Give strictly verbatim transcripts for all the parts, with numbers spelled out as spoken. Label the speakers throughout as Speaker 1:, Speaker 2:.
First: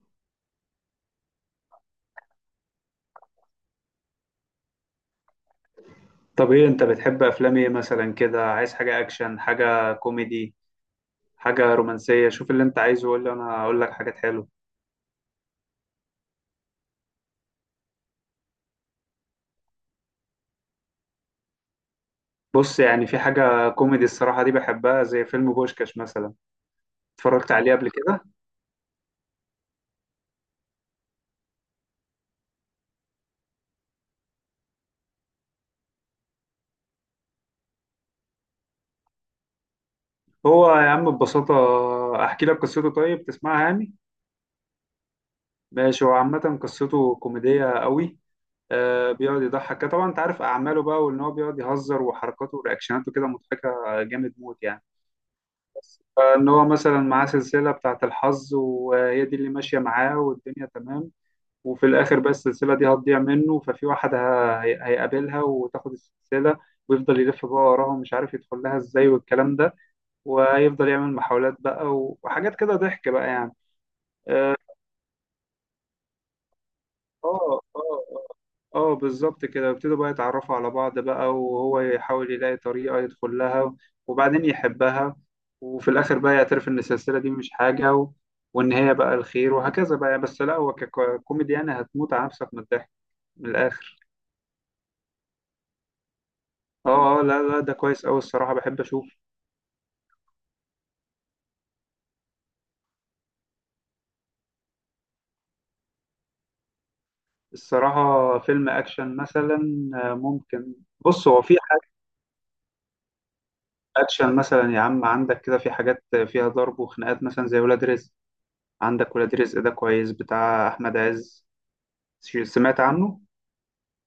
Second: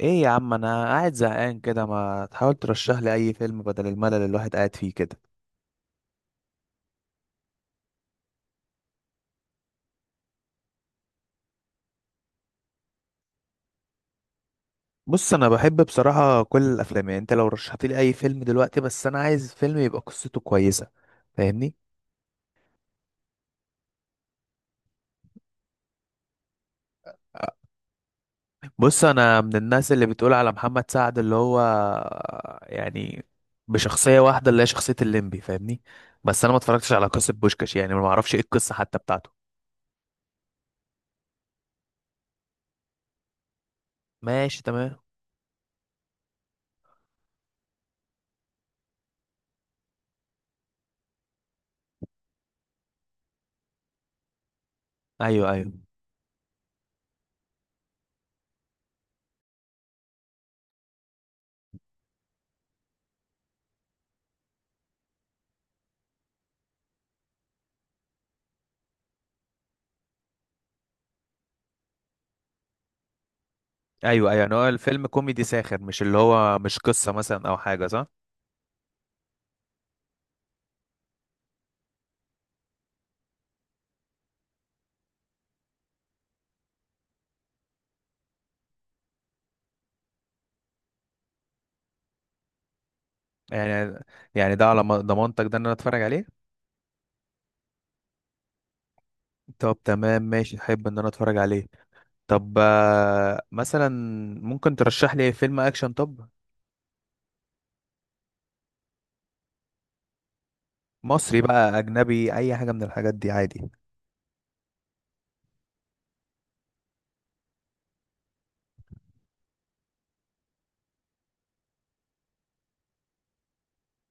Speaker 1: ايه يا عم، انا قاعد زهقان كده، ما تحاول ترشح لي اي فيلم بدل الملل اللي الواحد قاعد فيه كده.
Speaker 2: طب ايه انت بتحب افلام ايه مثلا كده؟ عايز حاجة اكشن، حاجة كوميدي، حاجة رومانسية؟ شوف اللي انت عايزه وقول لي، انا اقول لك حاجات حلوة.
Speaker 1: بص، انا بحب بصراحة كل الافلام، يعني انت لو رشحت لي اي فيلم دلوقتي، بس انا عايز فيلم يبقى قصته كويسة، فاهمني.
Speaker 2: بص، يعني في حاجة كوميدي الصراحة دي بحبها، زي فيلم بوشكاش مثلا. اتفرجت عليه قبل كده؟
Speaker 1: بص، انا من الناس اللي بتقول على محمد سعد اللي هو يعني بشخصية واحدة، اللي هي شخصية الليمبي، فاهمني. بس انا ما اتفرجتش على قصة بوشكاش، يعني ما اعرفش ايه القصة حتى بتاعته.
Speaker 2: هو يا عم ببساطة، احكي لك قصته؟ طيب تسمعها يعني؟
Speaker 1: ماشي تمام.
Speaker 2: ماشي. هو عامة قصته كوميدية قوي، آه بيقعد يضحك كده. طبعا انت عارف اعماله بقى، وان هو بيقعد يهزر وحركاته ورياكشناته كده مضحكة، جامد موت يعني.
Speaker 1: ايوه ايوه
Speaker 2: ان هو مثلا معاه سلسله بتاعه الحظ، وهي دي اللي ماشيه معاه والدنيا تمام. وفي الاخر بقى السلسله دي هتضيع منه، ففي واحد ه- هي- هيقابلها وتاخد السلسله، ويفضل يلف بقى وراها ومش عارف يدخل لها ازاي والكلام ده. وهيفضل يعمل محاولات بقى و- وحاجات كده، ضحك بقى يعني.
Speaker 1: ايوه ايوه يعني
Speaker 2: آه،
Speaker 1: هو الفيلم كوميدي ساخر، مش اللي هو مش قصة مثلا او
Speaker 2: اه،
Speaker 1: حاجة، صح؟
Speaker 2: اه، اه، آه، بالظبط كده. يبتدوا بقى يتعرفوا على بعض بقى، وهو يحاول يلاقي طريقة يدخل لها، وبعدين يحبها. وفي الآخر بقى يعترف إن السلسلة دي مش حاجة و... وإن هي بقى الخير، وهكذا بقى. بس لا، هو ككوميدي يعني هتموت على نفسك من الضحك، من
Speaker 1: يعني
Speaker 2: الآخر.
Speaker 1: يعني ده على ضم- ضمانتك، ده ان انا اتفرج عليه.
Speaker 2: اه اه، لا لا، ده كويس أوي الصراحة، بحب أشوف.
Speaker 1: طب تمام ماشي، احب ان انا اتفرج عليه. طب آه، مثلا ممكن ترشح لي فيلم اكشن؟ طب
Speaker 2: الصراحة فيلم أكشن مثلا، آه، ممكن. بص،
Speaker 1: مصري
Speaker 2: هو في
Speaker 1: بقى،
Speaker 2: حاجة
Speaker 1: اجنبي، اي حاجه من الحاجات دي عادي.
Speaker 2: أكشن مثلا يا عم، عندك كده في حاجات فيها ضرب وخناقات مثلا زي ولاد رزق. عندك ولاد رزق، ده كويس، بتاع احمد عز. ش- سمعت عنه؟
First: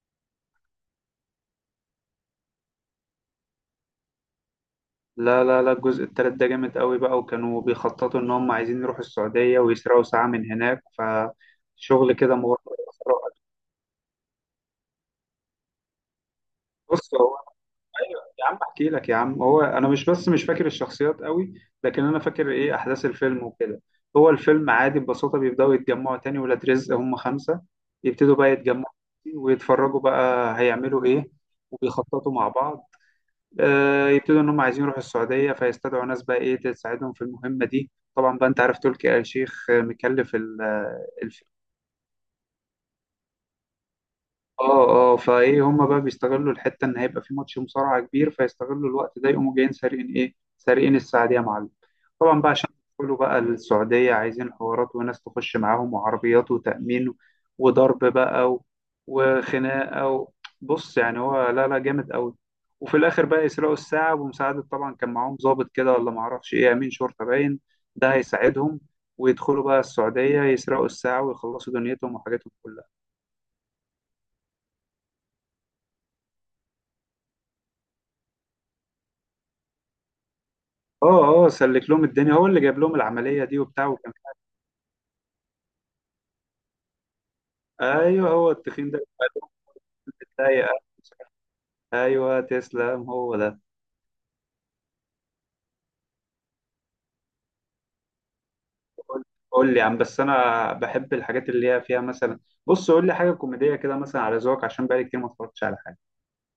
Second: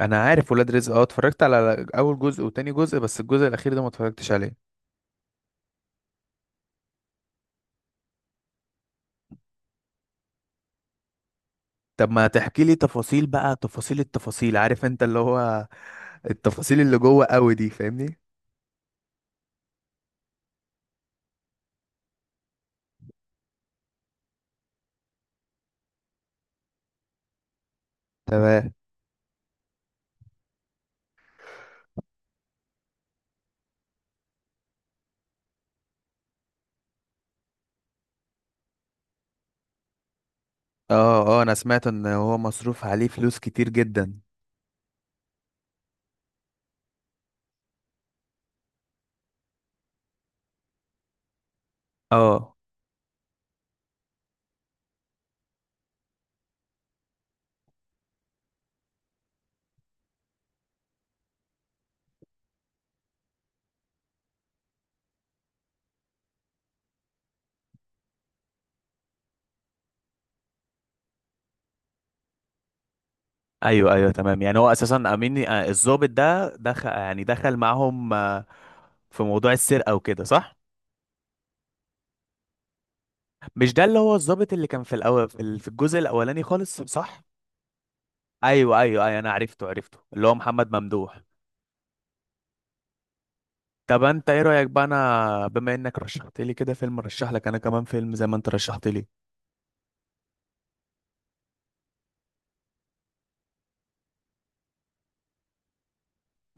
Speaker 1: انا عارف ولاد رزق، اه، اتفرجت على اول جزء وتاني جزء، بس الجزء الاخير ده ما اتفرجتش عليه.
Speaker 2: لا لا لا، الجزء التالت ده جامد قوي بقى، وكانوا بيخططوا ان هم عايزين يروحوا السعودية ويسرقوا ساعة من هناك،
Speaker 1: طب
Speaker 2: فشغل
Speaker 1: ما
Speaker 2: كده
Speaker 1: تحكي لي
Speaker 2: مغامرة.
Speaker 1: تفاصيل بقى، تفاصيل التفاصيل، عارف انت اللي هو التفاصيل اللي
Speaker 2: بص
Speaker 1: جوه
Speaker 2: هو،
Speaker 1: قوي دي، فاهمني.
Speaker 2: ايوه يا عم احكي لك يا عم. هو انا مش، بس مش فاكر الشخصيات قوي، لكن انا فاكر ايه احداث الفيلم وكده. هو الفيلم عادي ببساطة، بيبداوا يتجمعوا تاني. ولاد رزق هم خمسة، يبتدوا بقى
Speaker 1: تمام.
Speaker 2: يتجمعوا، ويتفرجوا بقى هيعملوا ايه، وبيخططوا مع بعض. آه، يبتدوا ان هم عايزين يروحوا السعوديه، فيستدعوا ناس بقى ايه تساعدهم في المهمه دي. طبعا بقى انت عارف تركي آل الشيخ آه، مكلف ال-
Speaker 1: اه اه، انا سمعت ان هو مصروف عليه فلوس كتير جدا.
Speaker 2: اه اه. فايه هما بقى بيستغلوا الحته ان هيبقى في ماتش مصارعه كبير، فيستغلوا الوقت ده يقوموا جايين سارقين ايه، سارقين السعديه يا معلم. طبعا بقى
Speaker 1: اه.
Speaker 2: عشان يدخلوا بقى السعوديه عايزين حوارات وناس تخش معاهم وعربيات وتامين، وضرب بقى و- وخناقه و... بص، يعني هو لا لا، جامد قوي. وفي الاخر بقى يسرقوا الساعه بمساعده. طبعا كان معاهم ضابط كده، ولا معرفش ايه، امين شرطه باين، ده هيساعدهم، ويدخلوا بقى السعوديه، يسرقوا الساعه ويخلصوا دنيتهم وحاجاتهم كلها.
Speaker 1: ايوه ايوه تمام، يعني هو اساسا امين آه، الضابط ده دخل، يعني دخل معاهم آه، في موضوع السرقه وكده، صح؟
Speaker 2: اه اه، سلك لهم الدنيا، هو اللي جايب لهم العمليه دي
Speaker 1: مش ده
Speaker 2: وبتاع،
Speaker 1: اللي
Speaker 2: وكان.
Speaker 1: هو الضابط اللي كان في الاول، في ال- في الجزء الاولاني خالص، صح؟
Speaker 2: ايوه هو
Speaker 1: ايوه
Speaker 2: التخين
Speaker 1: ايوه
Speaker 2: ده،
Speaker 1: ايوه، انا عرفته عرفته،
Speaker 2: اللي
Speaker 1: اللي هو
Speaker 2: اتضايق.
Speaker 1: محمد ممدوح.
Speaker 2: ايوه تسلم، هو ده.
Speaker 1: طب انت ايه رايك بقى؟ انا بما انك رشحت لي كده فيلم، رشح لك انا كمان فيلم زي ما انت رشحت لي.
Speaker 2: قول، قول لي يا عم. بس انا بحب الحاجات اللي هي فيها مثلا، بص قول لي حاجه كوميديه كده مثلا على ذوقك، عشان بقالي كتير ما اتفرجتش على حاجه.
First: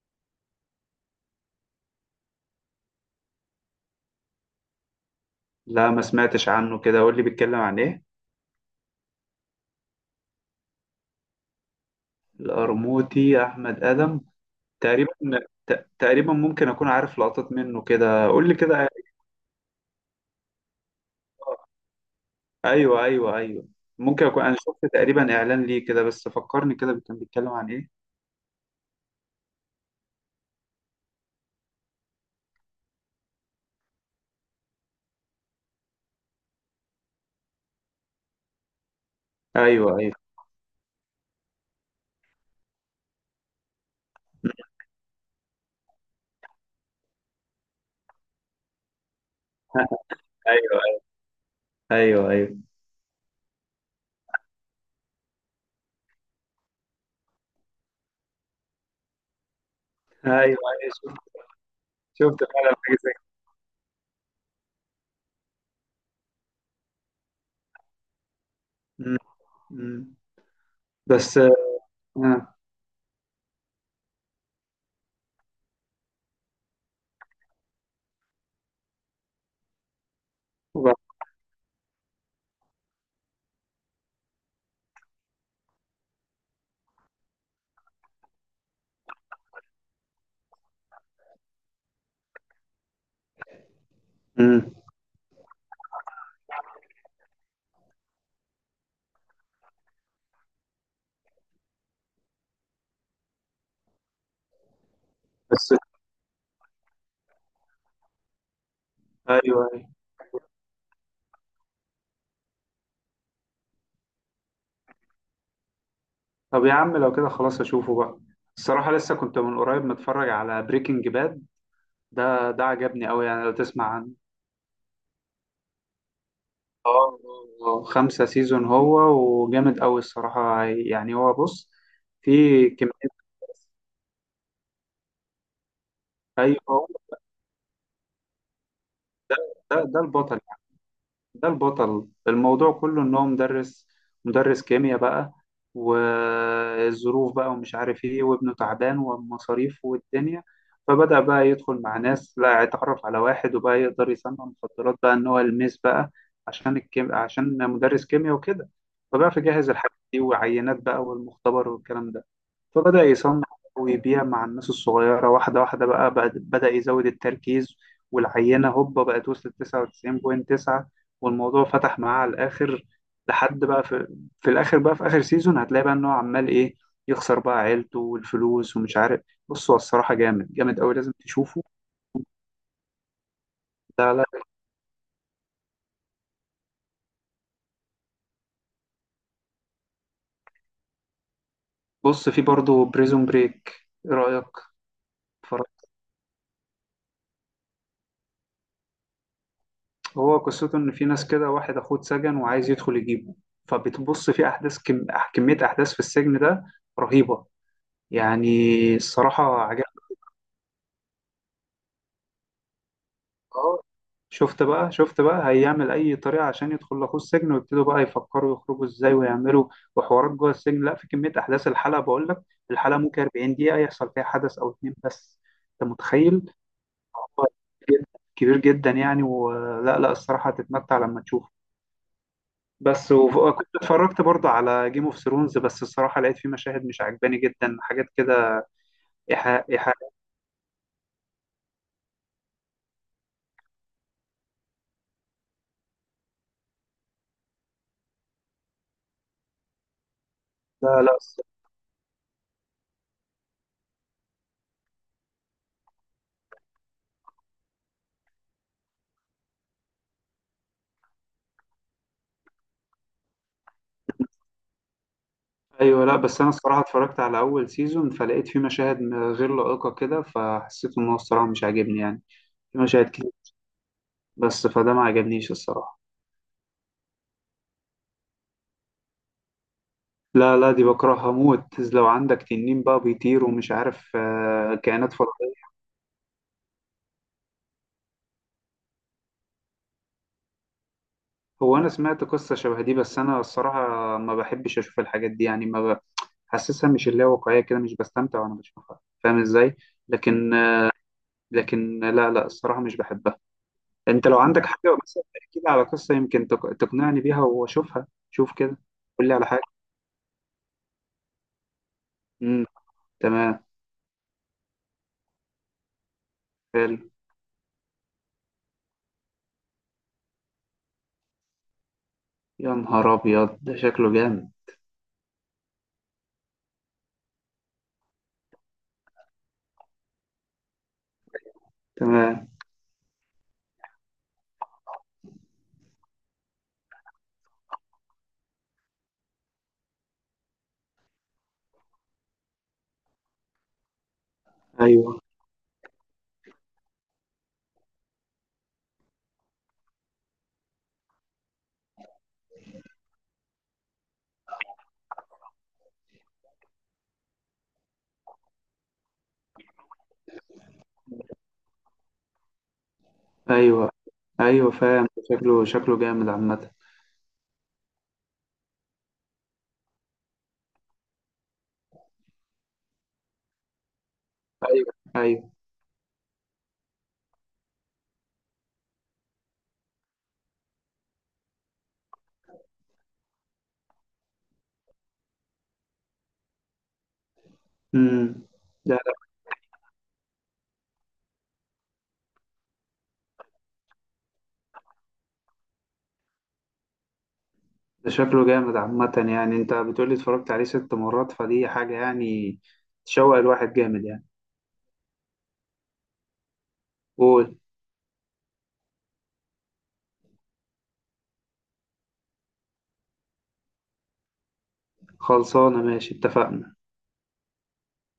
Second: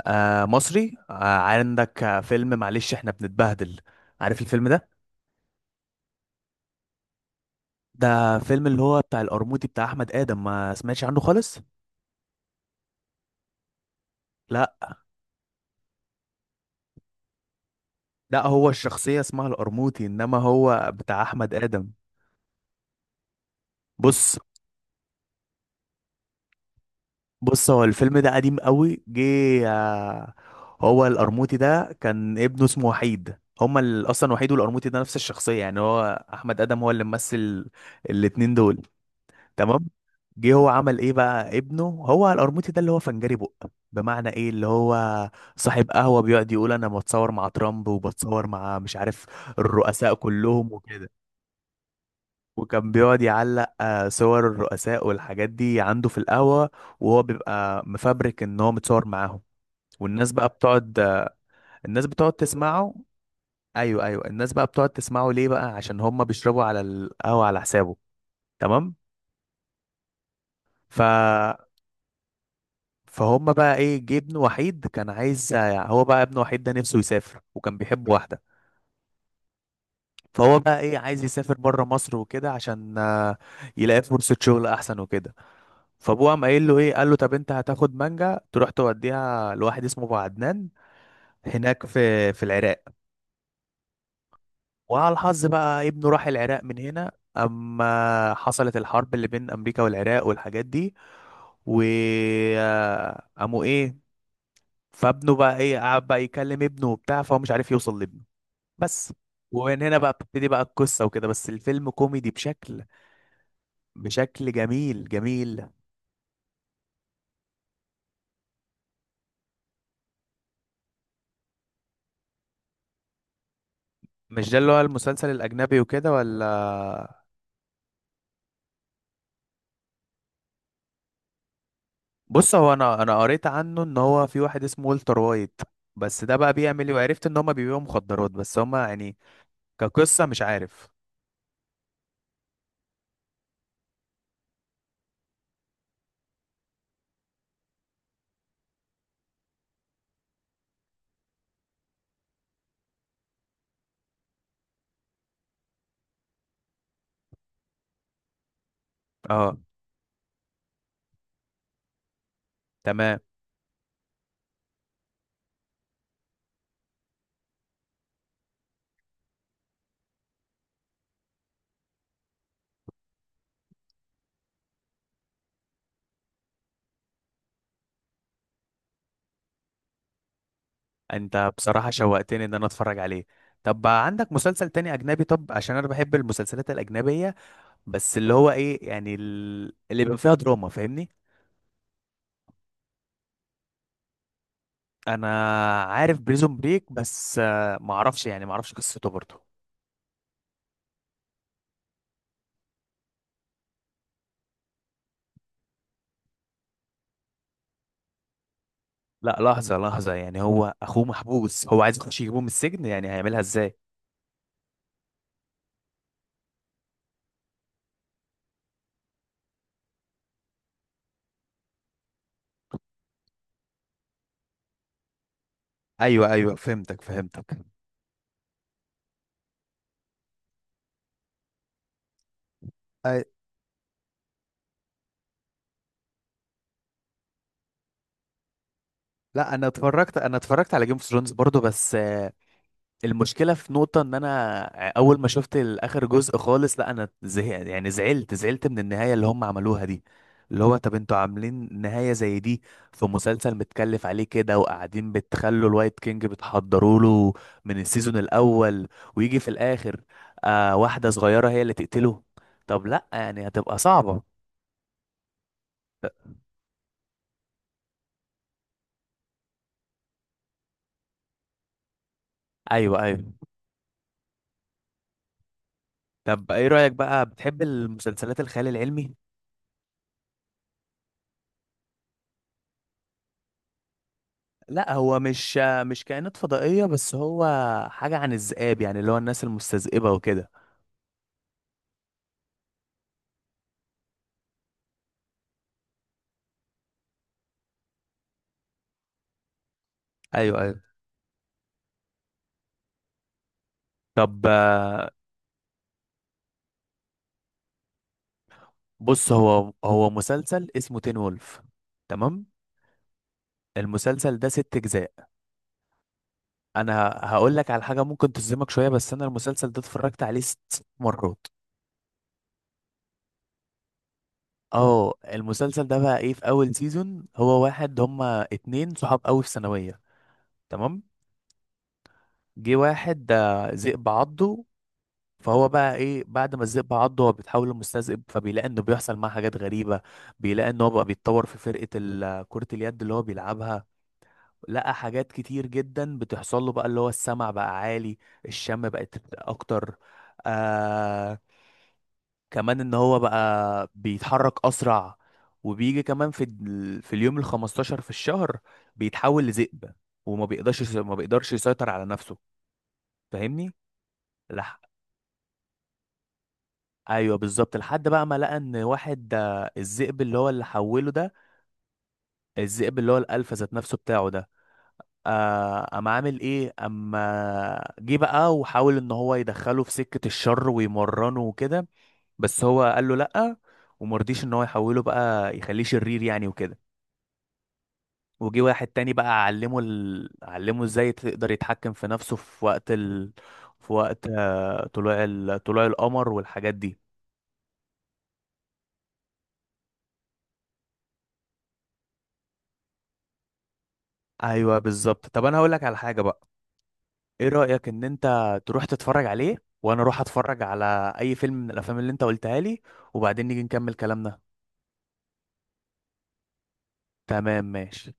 Speaker 1: آه مصري، آه، عندك آه، فيلم معلش احنا بنتبهدل، عارف الفيلم ده؟
Speaker 2: لا ما سمعتش عنه كده، قول لي بيتكلم عن ايه.
Speaker 1: ده فيلم اللي هو بتاع القرموطي، بتاع احمد ادم، ما سمعتش عنه خالص؟
Speaker 2: القرموطي احمد ادم،
Speaker 1: لا،
Speaker 2: تقريبا، ت- تقريبا ممكن اكون عارف لقطات منه كده،
Speaker 1: لا،
Speaker 2: قول لي
Speaker 1: هو
Speaker 2: كده.
Speaker 1: الشخصية اسمها القرموطي، انما هو بتاع احمد ادم.
Speaker 2: ايوه ايوه ايوه، ممكن
Speaker 1: بص،
Speaker 2: اكون انا شفت تقريبا اعلان ليه كده، بس فكرني كده كان بيتكلم عن
Speaker 1: بص، هو
Speaker 2: ايه.
Speaker 1: الفيلم ده قديم قوي، جه آه، هو القرموطي ده كان ابنه اسمه وحيد، هما ال- اصلا وحيد والقرموطي ده نفس الشخصية، يعني هو احمد ادم هو اللي ممثل الاتنين دول. تمام.
Speaker 2: ايوه ايوه
Speaker 1: جه هو عمل ايه بقى؟ ابنه هو القرموطي ده اللي هو فنجري بق، بمعنى ايه، اللي هو صاحب قهوة، بيقعد يقول انا بتصور مع ترامب، وبتصور مع مش عارف الرؤساء كلهم
Speaker 2: ايوه،
Speaker 1: وكده.
Speaker 2: ايوه ايوه،
Speaker 1: وكان بيقعد يعلق آه، صور الرؤساء والحاجات دي عنده في القهوة، وهو بيبقى مفبرك ان هو متصور معاهم، والناس
Speaker 2: ايوه
Speaker 1: بقى
Speaker 2: ايوه،
Speaker 1: بتقعد
Speaker 2: شفت.
Speaker 1: آه، الناس بتقعد
Speaker 2: شفت فعلا
Speaker 1: تسمعه.
Speaker 2: حاجه زي
Speaker 1: ايوه ايوه، الناس بقى بتقعد تسمعه ليه بقى؟ عشان هم بيشربوا على القهوة على حسابه. تمام.
Speaker 2: كده. م- م.
Speaker 1: ف،
Speaker 2: بس آه.
Speaker 1: فهم بقى ايه؟ جه ابن وحيد كان عايز آه، هو بقى ابن وحيد ده نفسه يسافر، وكان بيحب واحدة، فهو بقى ايه
Speaker 2: وبعد-
Speaker 1: عايز يسافر بره مصر وكده، عشان آه، يلاقي فرصة شغل احسن وكده. فابوه قام قايل له ايه؟ قال له طب انت هتاخد مانجا تروح توديها لواحد اسمه ابو عدنان هناك في في العراق.
Speaker 2: م.
Speaker 1: وعلى الحظ بقى ابنه راح العراق من هنا، اما حصلت الحرب اللي بين امريكا والعراق والحاجات دي، و آه، قاموا ايه، فابنه بقى
Speaker 2: بس.
Speaker 1: ايه قعد بقى يكلم ابنه وبتاع، فهو مش عارف يوصل لابنه بس.
Speaker 2: ايوه
Speaker 1: ومن
Speaker 2: ايوه.
Speaker 1: هنا بقى بتبتدي بقى القصة وكده، بس الفيلم كوميدي بشكل بشكل جميل جميل.
Speaker 2: طب يا عم لو كده خلاص اشوفه بقى. الصراحه لسه كنت من قريب متفرج على بريكنج باد، ده ده عجبني قوي يعني، لو تسمع عنه.
Speaker 1: مش ده اللي هو المسلسل الأجنبي وكده
Speaker 2: اه،
Speaker 1: ولا؟
Speaker 2: آه، آه. خمسة سيزون هو، وجامد قوي الصراحه. يعني هو بص، في
Speaker 1: بص هو، انا
Speaker 2: كميه.
Speaker 1: انا قريت عنه ان هو في واحد اسمه والتر وايت، بس ده بقى
Speaker 2: ايوه هو،
Speaker 1: بيعمل ايه؟ وعرفت ان هما بيبيعوا مخدرات، بس هما يعني
Speaker 2: ده ده
Speaker 1: كقصة
Speaker 2: البطل.
Speaker 1: مش عارف.
Speaker 2: ده البطل. الموضوع كله ان هو مدرس، مدرس كيمياء بقى، والظروف بقى ومش عارف ايه، وابنه تعبان والمصاريف والدنيا، فبدأ بقى يدخل مع ناس. لا، اتعرف على واحد، وبقى يقدر يصنع مخدرات بقى، ان هو يلمس بقى، عشان الكيم... عشان مدرس كيمياء وكده. فبقى في،
Speaker 1: اه.
Speaker 2: جهز الحاجات دي وعينات بقى والمختبر والكلام ده. فبدأ
Speaker 1: تمام.
Speaker 2: يصنع، ويبيع مع الناس الصغيرة واحدة واحدة بقى. بعد- بدأ يزود التركيز، والعينة هوبا بقت وصلت تسعة وتسعين فاصلة تسعة، والموضوع فتح معاه على الآخر. لحد بقى في، في الآخر بقى، في آخر سيزون هتلاقي بقى إن هو عمال إيه، يخسر بقى عيلته والفلوس ومش عارف. بص هو الصراحة جامد جامد أوي، لازم
Speaker 1: انت
Speaker 2: تشوفه.
Speaker 1: بصراحة شوقتني ان انا اتفرج عليه. طب بقى
Speaker 2: لا لا،
Speaker 1: عندك مسلسل تاني اجنبي؟ طب عشان انا بحب المسلسلات الاجنبية، بس اللي هو ايه، يعني ال- اللي بيبقى فيها دراما، فاهمني.
Speaker 2: بص في برضه بريزون بريك. إيه رأيك؟
Speaker 1: انا عارف بريزون بريك، بس آه، معرفش، يعني معرفش قصته برضه.
Speaker 2: هو قصته إن في ناس كده، واحد أخوه اتسجن وعايز يدخل يجيبه، فبتبص في أحداث كم... أح- كمية أحداث في السجن ده، رهيبة يعني،
Speaker 1: لا،
Speaker 2: الصراحة
Speaker 1: لحظة
Speaker 2: عجبني.
Speaker 1: لحظة، يعني هو اخوه محبوس، هو عايز يخش يجيبه من السجن، يعني هيعملها ازاي؟
Speaker 2: أه، شفت بقى، شفت بقى هيعمل أي طريقة عشان يدخل لأخوه السجن، ويبتدوا بقى يفكروا يخرجوا إزاي ويعملوا، وحوارات جوه السجن. لا في كمية أحداث، الحلقة بقول لك، الحلقة ممكن 40 دقيقة يحصل فيها حدث أو اتنين بس، أنت
Speaker 1: ايوه
Speaker 2: متخيل.
Speaker 1: ايوه، فهمتك
Speaker 2: هو
Speaker 1: فهمتك.
Speaker 2: كبير جدا يعني، ولا لا لا، الصراحة هتتمتع لما تشوف. بس
Speaker 1: أي...
Speaker 2: وكنت اتفرجت برضه على جيم اوف ثرونز، بس الصراحه لقيت فيه مشاهد مش عجباني جدا، حاجات كده،
Speaker 1: لا،
Speaker 2: ايحاء
Speaker 1: انا
Speaker 2: ايحاء.
Speaker 1: اتفرجت، انا اتفرجت على جيم اوف ثرونز برضو، بس آه، المشكله في نقطه ان انا آه، اول ما شفت اخر جزء خالص، لا انا زهقت، يعني زعلت زعلت من النهايه اللي هم عملوها دي، اللي هو
Speaker 2: لا
Speaker 1: طب
Speaker 2: لا،
Speaker 1: انتوا
Speaker 2: الص-
Speaker 1: عاملين نهايه زي دي في مسلسل متكلف عليه كده، وقاعدين بتخلوا الوايت كينج بتحضروا له من السيزون الاول، ويجي في الاخر آه واحده صغيره هي اللي تقتله؟ طب لا، يعني هتبقى صعبه.
Speaker 2: ايوه لا، بس انا الصراحه اتفرجت على اول سيزون، فلقيت فيه مشاهد م- غير لائقه كده، فحسيت ان هو الصراحه مش عاجبني يعني. في
Speaker 1: ايوه
Speaker 2: مشاهد
Speaker 1: ايوه.
Speaker 2: كتير بس، فده ما عجبنيش الصراحه.
Speaker 1: طب ايه رأيك بقى، بتحب المسلسلات الخيال العلمي؟
Speaker 2: لا لا، دي بكرهها موت. لو عندك تنين بقى بيطير ومش عارف آه،
Speaker 1: لا
Speaker 2: كائنات
Speaker 1: هو مش،
Speaker 2: فضائيه.
Speaker 1: مش كائنات فضائية، بس هو حاجة عن الذئاب، يعني اللي هو الناس المستذئبة وكده.
Speaker 2: هو انا سمعت قصه شبه دي، بس انا الصراحه ما بحبش اشوف الحاجات دي يعني، ما حاسسها، مش اللي هي واقعية كده، مش بستمتع وانا بشوفها، فاهم ازاي. لكن،
Speaker 1: ايوه ايوه.
Speaker 2: لكن لا لا، الصراحة مش بحبها. انت لو
Speaker 1: طب
Speaker 2: عندك حاجة
Speaker 1: آه،
Speaker 2: مثلا، احكي لي على قصة يمكن تق- تقنعني بيها واشوفها، شوف كده. قول
Speaker 1: بص
Speaker 2: لي على حاجة.
Speaker 1: هو، هو مسلسل اسمه تين وولف. تمام.
Speaker 2: امم، تمام.
Speaker 1: المسلسل ده ست اجزاء.
Speaker 2: حلو.
Speaker 1: انا هقول لك على حاجة ممكن تصدمك شوية، بس انا المسلسل ده اتفرجت عليه ست مرات.
Speaker 2: يا نهار ابيض، ده شكله جامد.
Speaker 1: اه، المسلسل ده بقى ايه، في اول سيزون هو واحد، هما اتنين صحاب قوي في ثانوية. تمام.
Speaker 2: تمام.
Speaker 1: جه واحد ده ذئب عضه، فهو بقى ايه بعد ما الذئب عضه، هو بيتحول لمستذئب، فبيلاقي انه بيحصل معاه حاجات غريبه، بيلاقي ان هو بقى بيتطور في فرقه ال- كره اليد اللي هو بيلعبها. لقى
Speaker 2: ايوه،
Speaker 1: حاجات كتير جدا بتحصل له بقى، اللي هو السمع بقى عالي، الشم بقت اكتر، آه، كمان ان هو بقى بيتحرك اسرع، وبيجي كمان في ال- في اليوم ال خمستاشر في الشهر بيتحول لذئب، وما بيقدرش ما بيقدرش يسيطر على نفسه، فاهمني.
Speaker 2: ايوه ايوه فاهم. شكله، شكله جامد عامة.
Speaker 1: ايوه بالظبط. لحد بقى ما لقى ان واحد آه، الذئب اللي هو اللي حوله ده، الذئب اللي هو الالفا ذات نفسه بتاعه ده،
Speaker 2: ايوه ايوه.
Speaker 1: آه، قام عامل ايه، اما جه بقى وحاول ان هو يدخله في سكة الشر ويمرنه وكده، بس هو قال له لأ، ومرضيش ان هو يحوله بقى يخليه شرير يعني وكده.
Speaker 2: امم.
Speaker 1: وجي واحد
Speaker 2: لا
Speaker 1: تاني
Speaker 2: لا،
Speaker 1: بقى علمه ال... علمه ازاي تقدر يتحكم في نفسه في وقت ال... في وقت آه، طلوع ال... طلوع القمر والحاجات دي.
Speaker 2: ده شكله جامد عامة يعني، انت بتقولي اتفرجت عليه ست مرات، فدي حاجة يعني تشوق الواحد جامد يعني.
Speaker 1: ايوه بالظبط. طب انا هقول لك على حاجة بقى، ايه
Speaker 2: قول.
Speaker 1: رأيك ان انت تروح تتفرج عليه، وانا اروح اتفرج على اي فيلم من الافلام اللي انت قلتها لي، وبعدين نيجي نكمل كلامنا.
Speaker 2: خلصانة، ماشي اتفقنا.
Speaker 1: تمام ماشي.